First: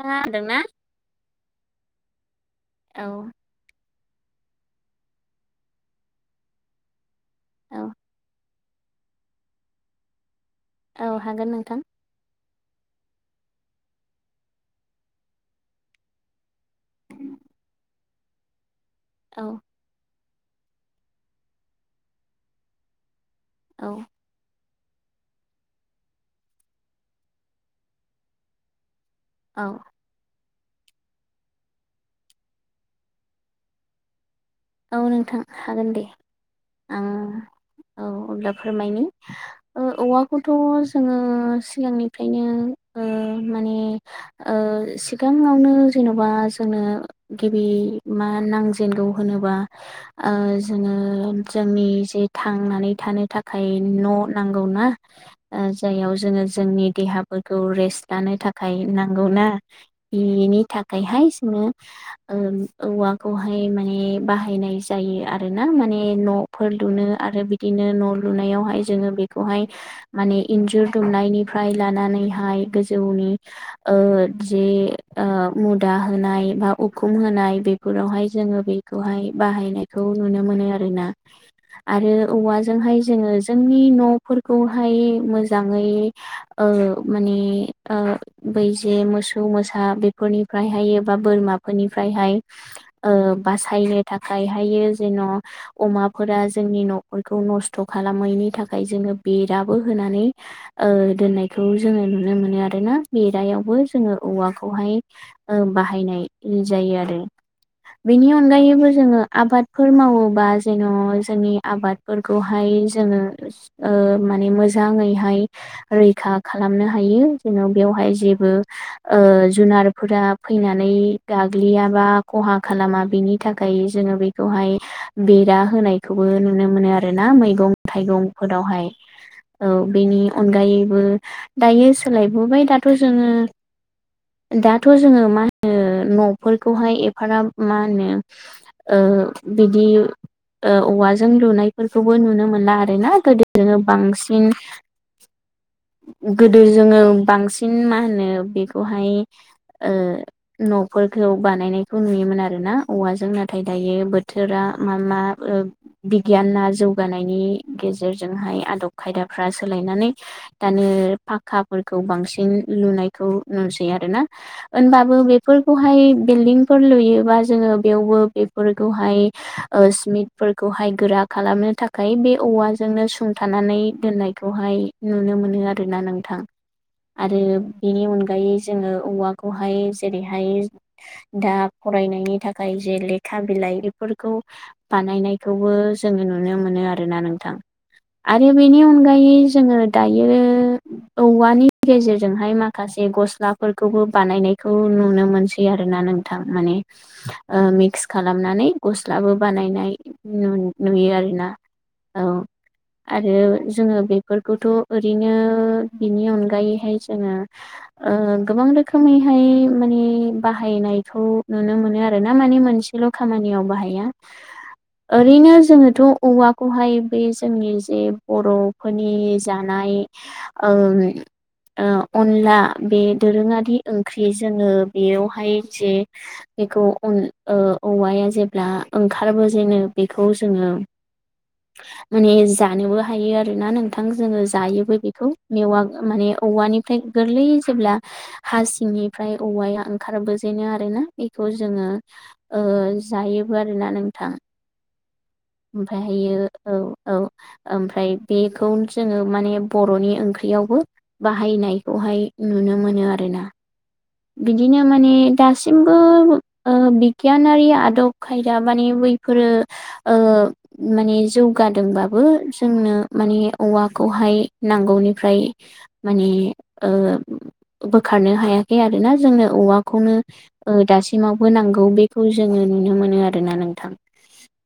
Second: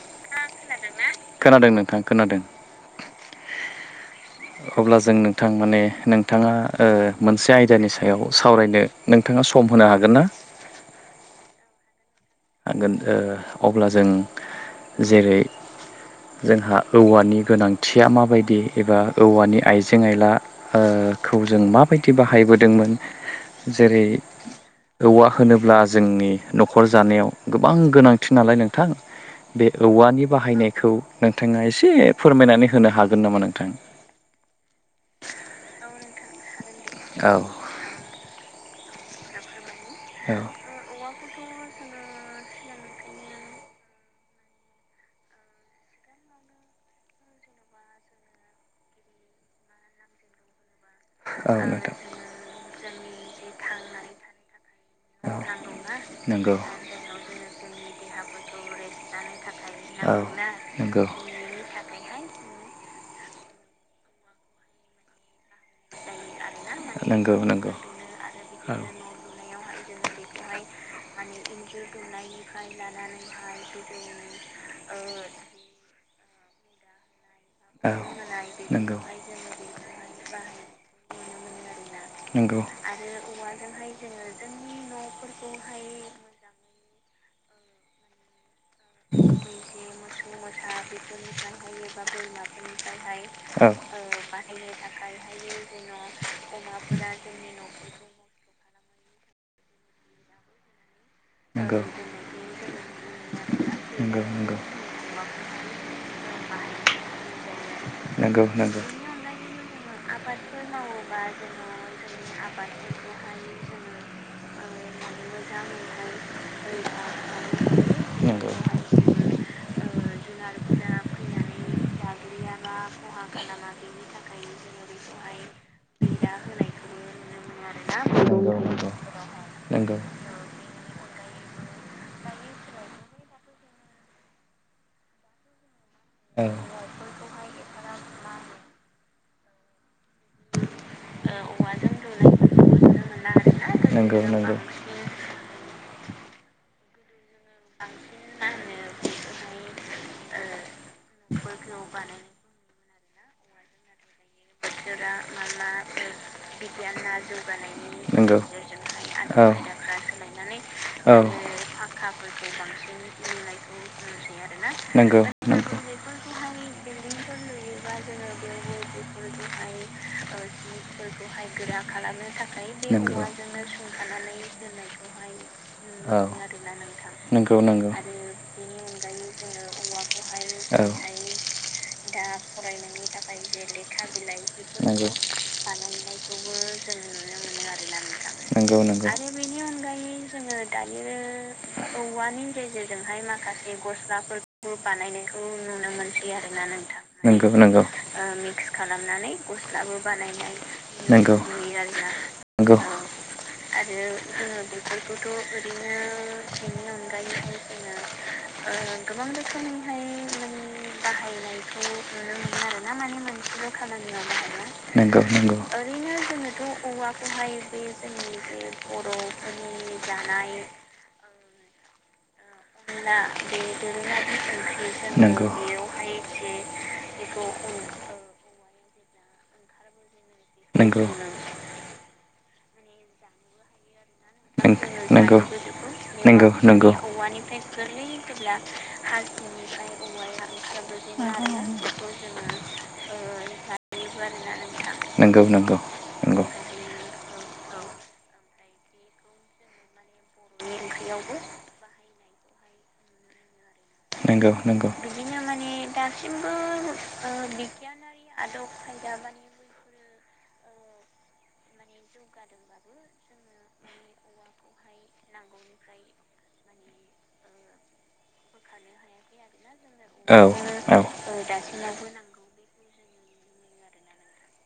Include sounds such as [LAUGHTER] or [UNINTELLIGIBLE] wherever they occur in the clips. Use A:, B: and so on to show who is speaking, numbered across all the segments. A: खोनादोंना
B: खोनादों नोंथां खोनादों
A: औ
B: अब्ला जों नोंथां माने नोंथाङा ओ मोनसे
A: औ
B: आयदानि सायाव सावरायनो नोंथाङा सम होनो हागोन ना?
A: औ हागोन नोंथां
B: हागोन ओ अब्ला जों जेरै जोंहा औवानि गोनांथिया माबायदि एबा
A: औ
B: औवानि आइ जेंआइलाखौ जों माबायदि बाहायबोदोंमोन
A: औ
B: जेरै औवा होनोब्ला जोंनि न'खर जानायाव गोबां गोनांथि नालाय नोंथां
A: औ
B: बे औवानि बाहायनायखौ नोंथाङा एसे फोरमायनानै होनो हागोन नामा नोंथां।
A: औ नोंथां हागोन दे।
B: औ।
A: आं औ अब्ला फोरमायनि
B: औ
A: औवाखौथ' जोंङो सिगांनिफ्रायनो ओ माने ओ सिगांङावनो जेन'बा जोंनो गिबि मा नांजेनगौ होनोबा ओ जोंङो
B: औ
A: जोंनि
B: नोंथां
A: जि थांनानै थानो थाखाय न' नांगौना ओ जायाव जोंङो
B: जायनाव जोङो
A: जोंनि देहाफोरखौ रेस्ट लानो थाखाय नांगौ ना बेनि
B: नांगौना
A: थाखायहाय जोंङो ओ औवाखौहाय माने बाहायनाय जायो आरो ना माने न' फोर लुनो आरो बिदिनो न' लुनायावहाय जोंङो बेखौहाय माने इन्जुर दुमनायनिफ्राय लानानैहाय गोजौनि ओ जे ओ मुदा होनाय बा उखुम होनाय
B: होनाय
A: बेफोरावहाय जोंङो बि बाहायनायखौ नुनो मोनो आरोना। आरो
B: आरोना नंगौ
A: औवाजोंहाय जोंङो जोंनि न'फोरखौहाय मोजांङै ओ माने ओ बैजे मोसौ मोसा बेफोरनिफ्रायहाय एबा बोरमाफोरनिफ्रायहाय ओ
B: औ
A: बासायनो थाखाय हायो जेन' अमाफोरा जोंनि न'खरखौ नस्थ' खालामैनि थाख ओमफ्राय जोंङो बेराबो होनानै ओ दोननायखौ जोंङो नुनो मोनो आरोना बेरायावबो जोंङो औवाखौहाय ओ बाहायनाय [UNINTELLIGIBLE] जायो आरो। बेनि
B: नंगौ
A: अनगायैबो जोंङो आबादफोर मावोबा जेन' जोंनि आबाद फोरखौहाय जोंङो ओ माने मोजांङैहाय रैखा खालामनो हायो जोंङो बेवहाय जेबो ओ जुनारफोरा फैनानै गाग्लियाबा खहा खालामा बिनि थाखाय जोंङो बेखौहाय बेरा होनायखौबो नुनो मोनो आरो ना मैगं
B: नुनो
A: थाइगंफोरावहाय।
B: मोनो
A: औव
B: आरोना
A: बेनि अनगायैबो दायो सोलायबोबाय दाथ' जोंङो दाथ' जोंङो मा होनो
B: मैगं
A: न'फोरखौहाय एफाराब मा होनो ओ बिदि ओ औवाजों लुनायफोरखौबो नुनो मोनला आरो ना गोदो जोंङो बांसिन गोदो जोंङो बांसिन मा होनो बेखौहाय ओ न'फोरखौ बानायनायखौ नुयोमोन आरो आरो ना औवाजों नाथाय दायो बोथोरा मा मा ओ बिगियाना जौगानायनि गेजेरजोंहाय आदब खायदाफ्रा सोलायनानै दानो बा खाफोरखौ बांसिन लुनायखौ नुसै आरोना
B: दा
A: होनबाबो
B: जों
A: बेफोर खौहाय बिल्डं फोर लुयोबा जोंङो बेयावबो बेफोरखौहाय ओ सिमेन्टफोरखौहाय गोरा खालामनो थाख ओफ्राय बे औवाजोंनो सुंथानानै दोननायखौहाय नुनो मोनो आरोना नोंथां। आरो बेनि अनगायै जोंङो औवाखौहाय जेरैहाय दा फरायनायनि थाखाय जे लेखा बिलाइ बेफोरखौ बानायनायखौबो जोंङो नुनो मोनो आरोना नोंथां। आरो बेनि अनगायै जोंङो दायो औवानि गेजेरजोंहाय माखासे गस्ला फोरखौबो बानायनायखौ नुनो मोनसै आरो ना नोंथां माने
B: नंगौ
A: ओ
B: नंगौ
A: मिक्स
B: ओ मिक्स
A: खालामनानै
B: खालामनानै
A: गस्लाबो
B: गस्ला
A: बानायनाय नुयो
B: बानायजायो नंगौ
A: आरोना
B: आरो ना।
A: औ
B: नंगौ
A: आरो जोंङो बेफोरखौथ' ओरैनो बिनि अनगायैहाय जोंङो ओ गोबां रोखोमैहाय माने बाहायनायखौ नुनो मो आरोना माने मोनसेल' खामानियाव बाहाया ओरैनो
B: नंगौ।
A: जोङो थ' औवा खौहाय बे जोंनि जे बर'फोरनि जानाय ओ ओम ओ अनला बे दोरोङारि ओंख्रि जोङो बेयावहाय जे खौ अल ओ औवाया जेब्ला ओंखारबो जेनो बेखौ जोङो
B: जेब्ला
A: माने जानोबो हायो आरोना नोंथां जोङो जायोबो बिखौ मेवा माने औवानिफ्राय गोरलै जेब्ला हा सिंनिफ्राय औवाया ओंखारबोजेनो आरो ना। बिखौ जोङो ओ जायोबो आरोना नोंथां
B: [INAUDIBLE] नोंगौ नों
A: ओमफायहायो औ। औ ओमफ्राय बेखौनो जोङो माने बर'नि ओंख्रियावबो बाहायनायखौहाय नुनो मोनो आरोना। बिदिनो माने दासिमबो ओ बिगियानारि आदब खायदा माने बैफोरो ओ माने जौगादोंबा बो जोंनो माने औवाखौहाय नांगौनिफ्राय माने ओ बोखारनो हायाखै आरोना। जोंनो औवाखौनो ओ
B: औ
A: दासिमावबो नांगौ बेखौ जोङो नुनो मोनो आरोना नोंथां।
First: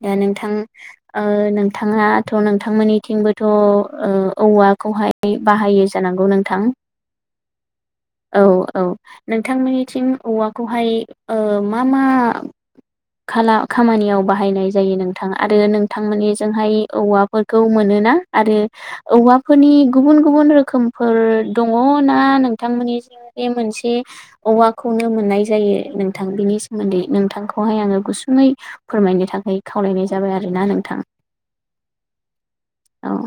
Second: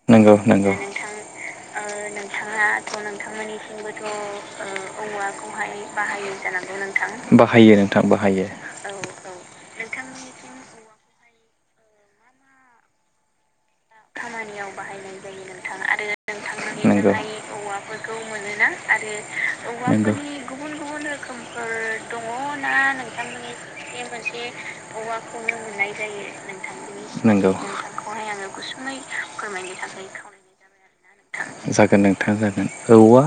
A: दा
B: नंगौ
A: नोंथां
B: नंगौ
A: ओ नोंथाङाथ' नोंथांमोननिथिंबोथ' ओ औवा खौहाय बाहायो जानांगौ नोंथां?
B: बाहायो नोंथां
A: औ
B: बाहायो।
A: औ। नोंथांमोननिथिं औवाखौहाय ओ मा मा खाला खामानियाव बाहायनाय जायो नोंथां आरो नोंथांमोननिजोंहाय औवाफोर खौ मोनोना आरो औवाफोरनि गुबुन गुबुन रोखोमफोर दङ ना नों थांमोननिथिं बे मोनसे बे औवाखौनो मोननाय जायो नोंथां? बिनि सोमोन्दै नोंथांखौहाय आङो गुसुङै फोरमायनो थाखाय खावलायनाय जाबाय आरोना नोंथां।
B: जागोन नोंथां जागोन
A: अ।
B: औवा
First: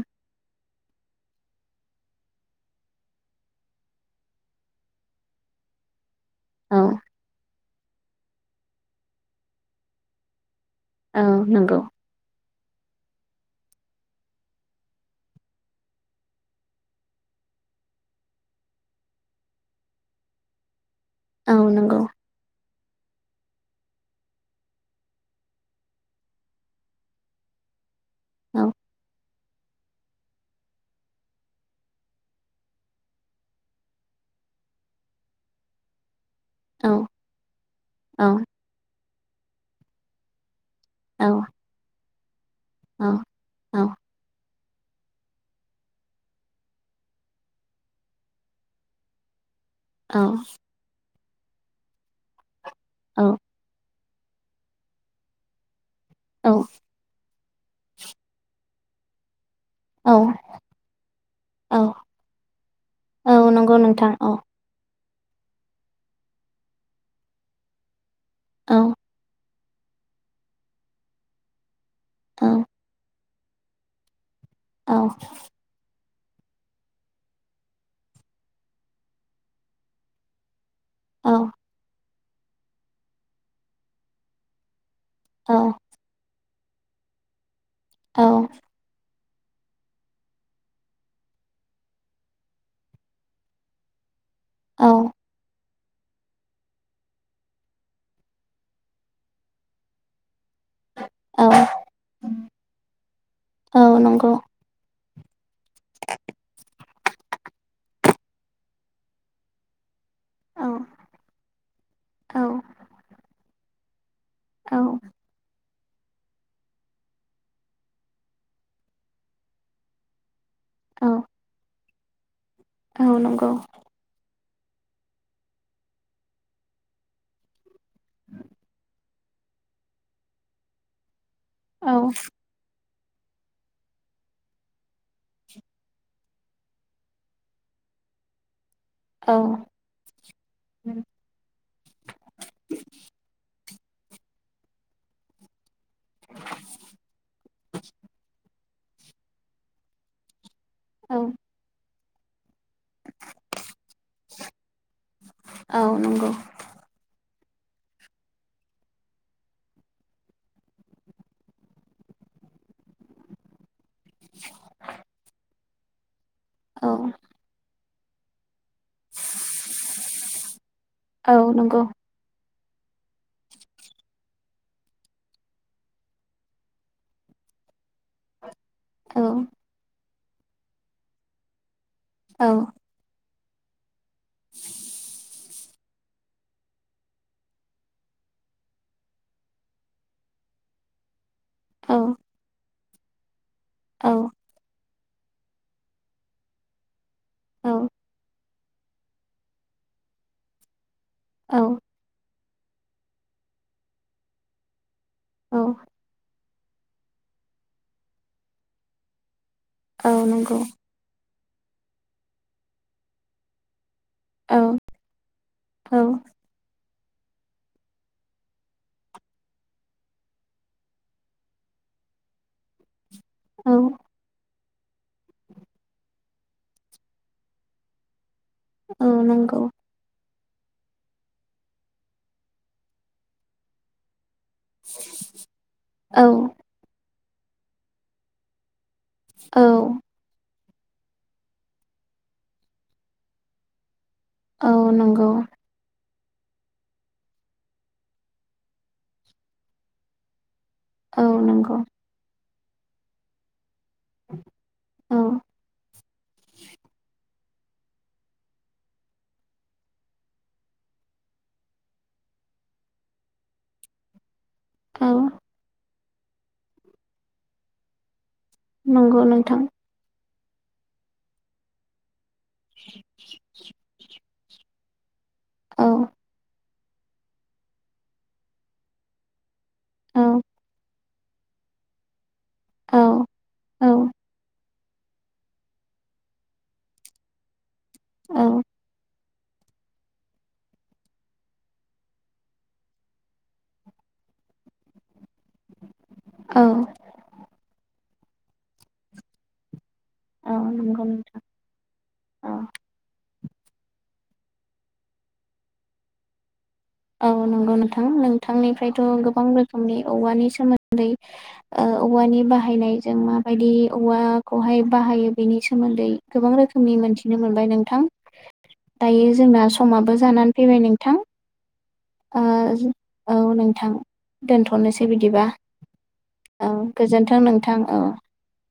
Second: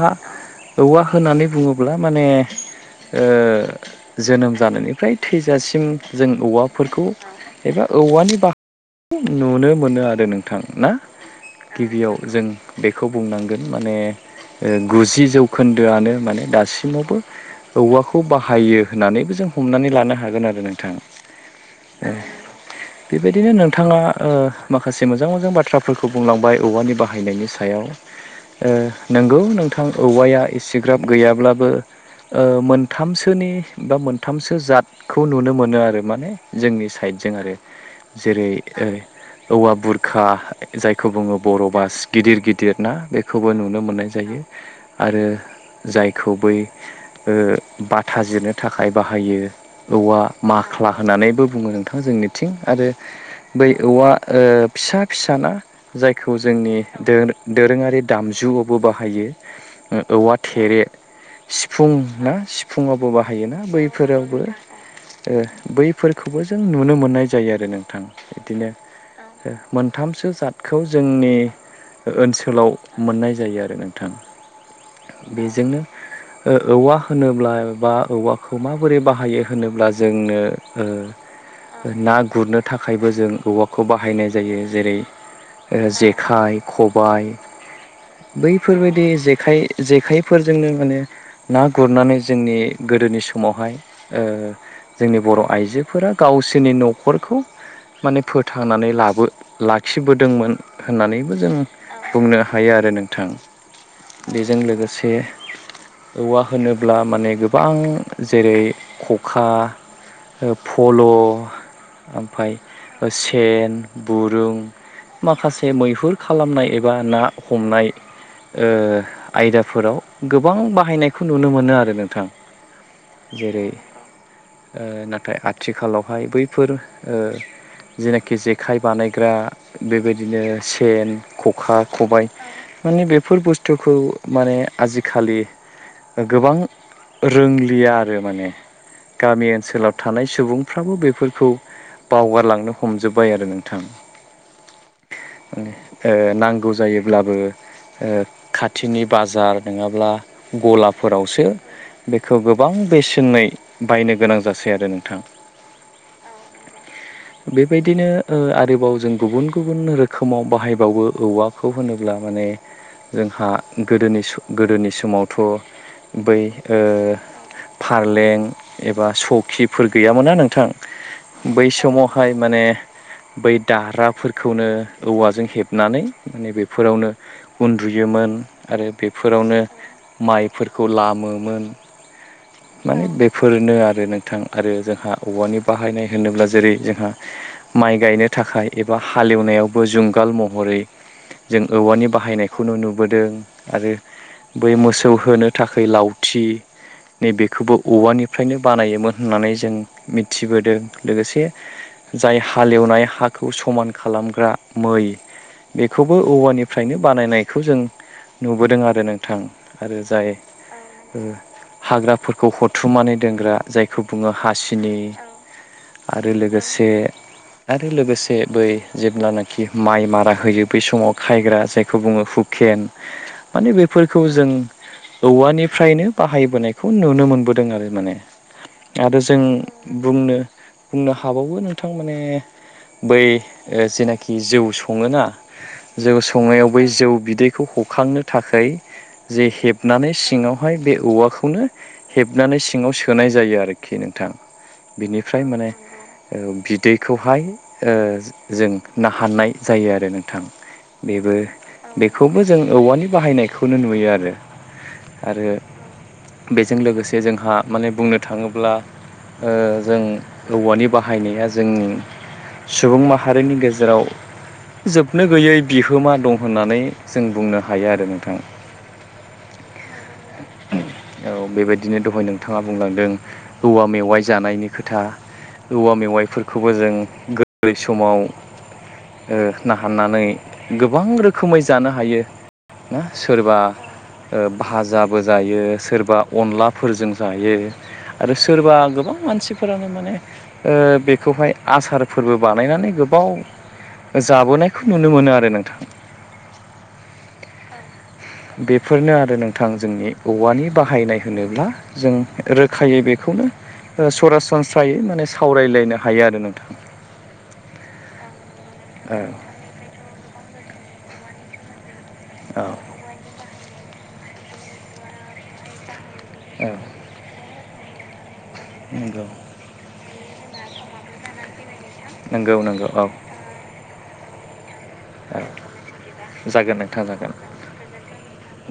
B: औवा होनानै बुङोब्ला माने ओ जोनोम जानायनिफ्राय थैजासिम जों
A: औ
B: औवाफोरखौ एबा औवानि बा [INAUDIBLE] नुनो मोनो आरो नोंथां ना।
A: औ नंगौ
B: गिबियाव जों बेखौ बुंनांगोन माने ओ गुजि जौखोन्दोआनो माने दासिमावबो औवाखौ बाहायो होननानैबो जों हमनानै लानो हागोन आरो नोंथां।
A: औ नोंगौ।
B: बेबायदिनो नोंथाङा ओ माखासे मो जां मोजां बाथ्राफोरखौ बुंलांबाय औवानि बाहायनायनि सायाव,
A: औ
B: ओ नोंगौ नों थां औवाया एसेग्राब गैयाब्लाबो ओ मोनथामसोनि बा मोनथामसो जातखौ नुनो आरो माने जोंनि
A: औ
B: साइडजों आरो
A: औ
B: जेरै ओ औवा बुरखा जायखौ
A: औ
B: बुङो बर' बास गिदिर गिदिर ना बेखौ खौबो नुनो
A: औ
B: मोननाय जायो आरो जायखौ बै ओ बाथाजिरनो थाखाय बाहायो।
A: औ
B: औवा माख्ला होननानैबो बुङो नोंथां जोंनिथिं आरो
A: औ।
B: बै औवा ओ फिसा फिसाना जायखौ
A: औ
B: जोंनि दोर दोरोङारि दामजुआवबो बाहायो। ओ
A: औ
B: औवा थेरे
A: औ
B: सिफुं ना सिफुुंआवबो
A: औ
B: बाहायोना,
A: नंगौ नोंथां औ
B: बैफोरावबो ओ बैफोरखौबो जों नुनो मोननाय जायो आरो नोंथां इदिनो
A: औ
B: ओ मोनथामसो जातखौ जोंनि
A: औ
B: ओनसोलाव मोननाय जायो आरो नों थां
A: औ
B: बेजोंनो ओ औवा होनोब्ला बा औवाखौ माबोरै बाहायो होनोब्ला जोंनो
A: औ
B: ओ ना गुरनो थाखायबो जों औवाखौ बाहायनाय जायो, जेरै ओ जेखाइ, खबाय
A: औ
B: बैफोरबायदि जेखाइ जेखाइफोरजोंनो माने ना गुरनानै जोंनि गोदोनि समावहाय ओ
A: औ
B: जोंनि बर' आइजोफोरा गावसोरनि न'खरखौ माने फोथांनानै लाबो लाखिबोदोंमोन। होननानैबो
A: औ
B: जों बुंनो हायो आरो नोंथां।
A: औ नंगौ
B: बेजों लोगोसे औवा होनोब्ला माने गोबां जेरै खखा,
A: औ
B: फल'
A: औ
B: ओमफाय सेन बुरुं
A: औ
B: माखासे मैहुर खालामनाय एबा ना हमनाय आयदाफोराव गोबां
A: औ
B: बाहायनायखौ नुनो मोनो आरो नोंथां।
A: औ नंगौ
B: जेरै नाथाय आथिखालावहाय बैफोर जेनाखि जे खाय बानायग्रा बेबायदिनो सेन, खखा,
A: औ
B: खबाइ माने बेफोर बुस्थुखौ आजिखालि गोबां रोंलिया आरो माने।
A: औ
B: गामि ओनसोलाव थानाय सुबुंफ्राबो बेफोरखौ बावगारलांनो हमजोब बाय आरो नोंथां माने नांगौ जायोब्लाबो खाथिनि बाजार नङाब्ला
A: औ
B: गलाफोरावसो बेखौ गोबां बेसेनै बायनो गोनां जासै आरो नोंथां।
A: औ नंगौ
B: बेबायदि नो आरोबाव जों गुबुन गुबुन रोखोमाव बाहायबावो औवाखौ होनोब्ला माने जोंहा गोदोनि गोदोनि समावथ' बै ओ
A: औ
B: फारलें एबा सरखिफोर गैयामोना नोंथां
A: औ
B: बै
A: नंगौ
B: समाव हाय माने बै दार्राफोरखौनो औवाजों हेबनानै माने बेफोरावनो उन्दुयोमोन आरो
A: औ
B: बेफोरावनो माइफोरखौ लामोमोन।
A: औ
B: माने बेफोरनो आरो नोंथां आरो जोंहा औवानि बाहायनाय होनोब्ला जेरै जोंहा माइ गायनो थाखाय एबा जुंगाल महरै जों
A: औ
B: औवानि बाहायनायखौनो नुबोदों आरो
A: औ
B: बै मोसौ होनो थाखाय लावथि नैबेखौबो
A: औ औ
B: औवाजोंनो बानायोमोन होननानै जों मिथिबोदों लोगोसे जाय हालेवनाय हाखौ समान खालामग्रा मै बेखौबो औवानि फ्रायनो बानायनायखौ जों नुबोदों आरो नोंथां आरो
A: औ
B: जाय
A: नंगौ
B: ओ हाग्राफोरखौ हथुमनानै दोनग्रा जाय बेखौ बुङो
A: औ
B: हासिनि
A: औ
B: आरो लोगोसे आरो लोगोसे बै जेब्लानाखि माइ मारा होयो बै समाव खायग्रा जायखौ बुङो हुकेन [INAUDIBLE] माने
A: औ
B: बेफोरखौ जों औवानिफ्रायनो बाहायबोनायखौ नुनो मोनबोदों आरो माने
A: औ
B: आरो जों
A: नंगौ
B: बुंनो बुंनो हाबावो नों थां माने बै जेनाखि जौ सङोना जौ
A: औ
B: संनायाव बै जौ बिदैखौ हखांनो थाखाय जे
A: औ
B: हेबनानै सिङाव बेखौहाय बे औवाखौनो हेबनानै सिङाव सोनाय जायो आरोखि नोंथां।
A: औ
B: बिनिफ्राय
A: नंगौ
B: माने औ बिदैखौहाय जों नाहारनाय जायो आरो नोंथां बेबो
A: औ नंगौ
B: बेखौबो जों औवानि बाहायनाय खौनो नुयो आरो
A: औ
B: आरो बेजों लोगोसे जोंहा माने बुंनो थाङोब्ला ओ जों औवानि बाहायनाया जों सुबुं माहारिनि गेजेराव
A: औ
B: जोबनो गैयै बिहो गोहोमा दं होननानै जों बुंनो हायो आरो नोंथां।
A: नंगौ नोंथां।
B: औ बेबायदिनो दहाय नोंथाङा बुंलांदों औवा मेवाइ जानायनि खोथा
A: औ
B: औवा मेवाइफोरखौबो जों गोरलै समाव ओ नाहारनानै
A: औ
B: गोबां रोखोमै जानो हायो। ना
A: औ
B: सोरबा
A: औ
B: ओ भाजाबो जायो सोरबा अनलाफोरजों जायो आरो
A: औ
B: सोरबा गोबां मानसिफोरानो माने ओ बे खौहाय आसारफोरबो बानायनानै गोबाव जाबोनायखौ नुनो मोनो आरो नोंथां।
A: औ‌।
B: बेफोरनो आरो नोंथां जोंनि
A: औ
B: औवानि
A: नंगौ
B: बाहायनाय
A: नोंथां
B: होनोब्ला। जों
A: औ
B: रोखायै बेखौनो ओ सरासनस्रायै माने सावरायलायनो हायो आरो नोंथां।
A: औ नंगौ नोंथां नोंथांनिफ्रायथ'
B: औ
A: गोबां रोखोमनि औवानि सोमोन्दै ओ औवानि
B: औ
A: बाहायनाय जों माबायदि औवाखौहाय बाहायो बेनि सोमोन्दै गोबां
B: औ
A: रोखोमनि मोनथि नो मोनबाय नोंथां
B: नंगौ
A: दायो जोंना समाबो जानानै फैबाय नोंथां। ओ
B: नंगौ नंगौ
A: औ नोंथां। दोन्थ'नोसै
B: औ
A: बिदिबा औ
B: जागोन नोंथां जागोन
A: गोजोन्थों नोंथां औ।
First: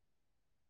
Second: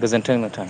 B: गोजोन्थों नोंथां।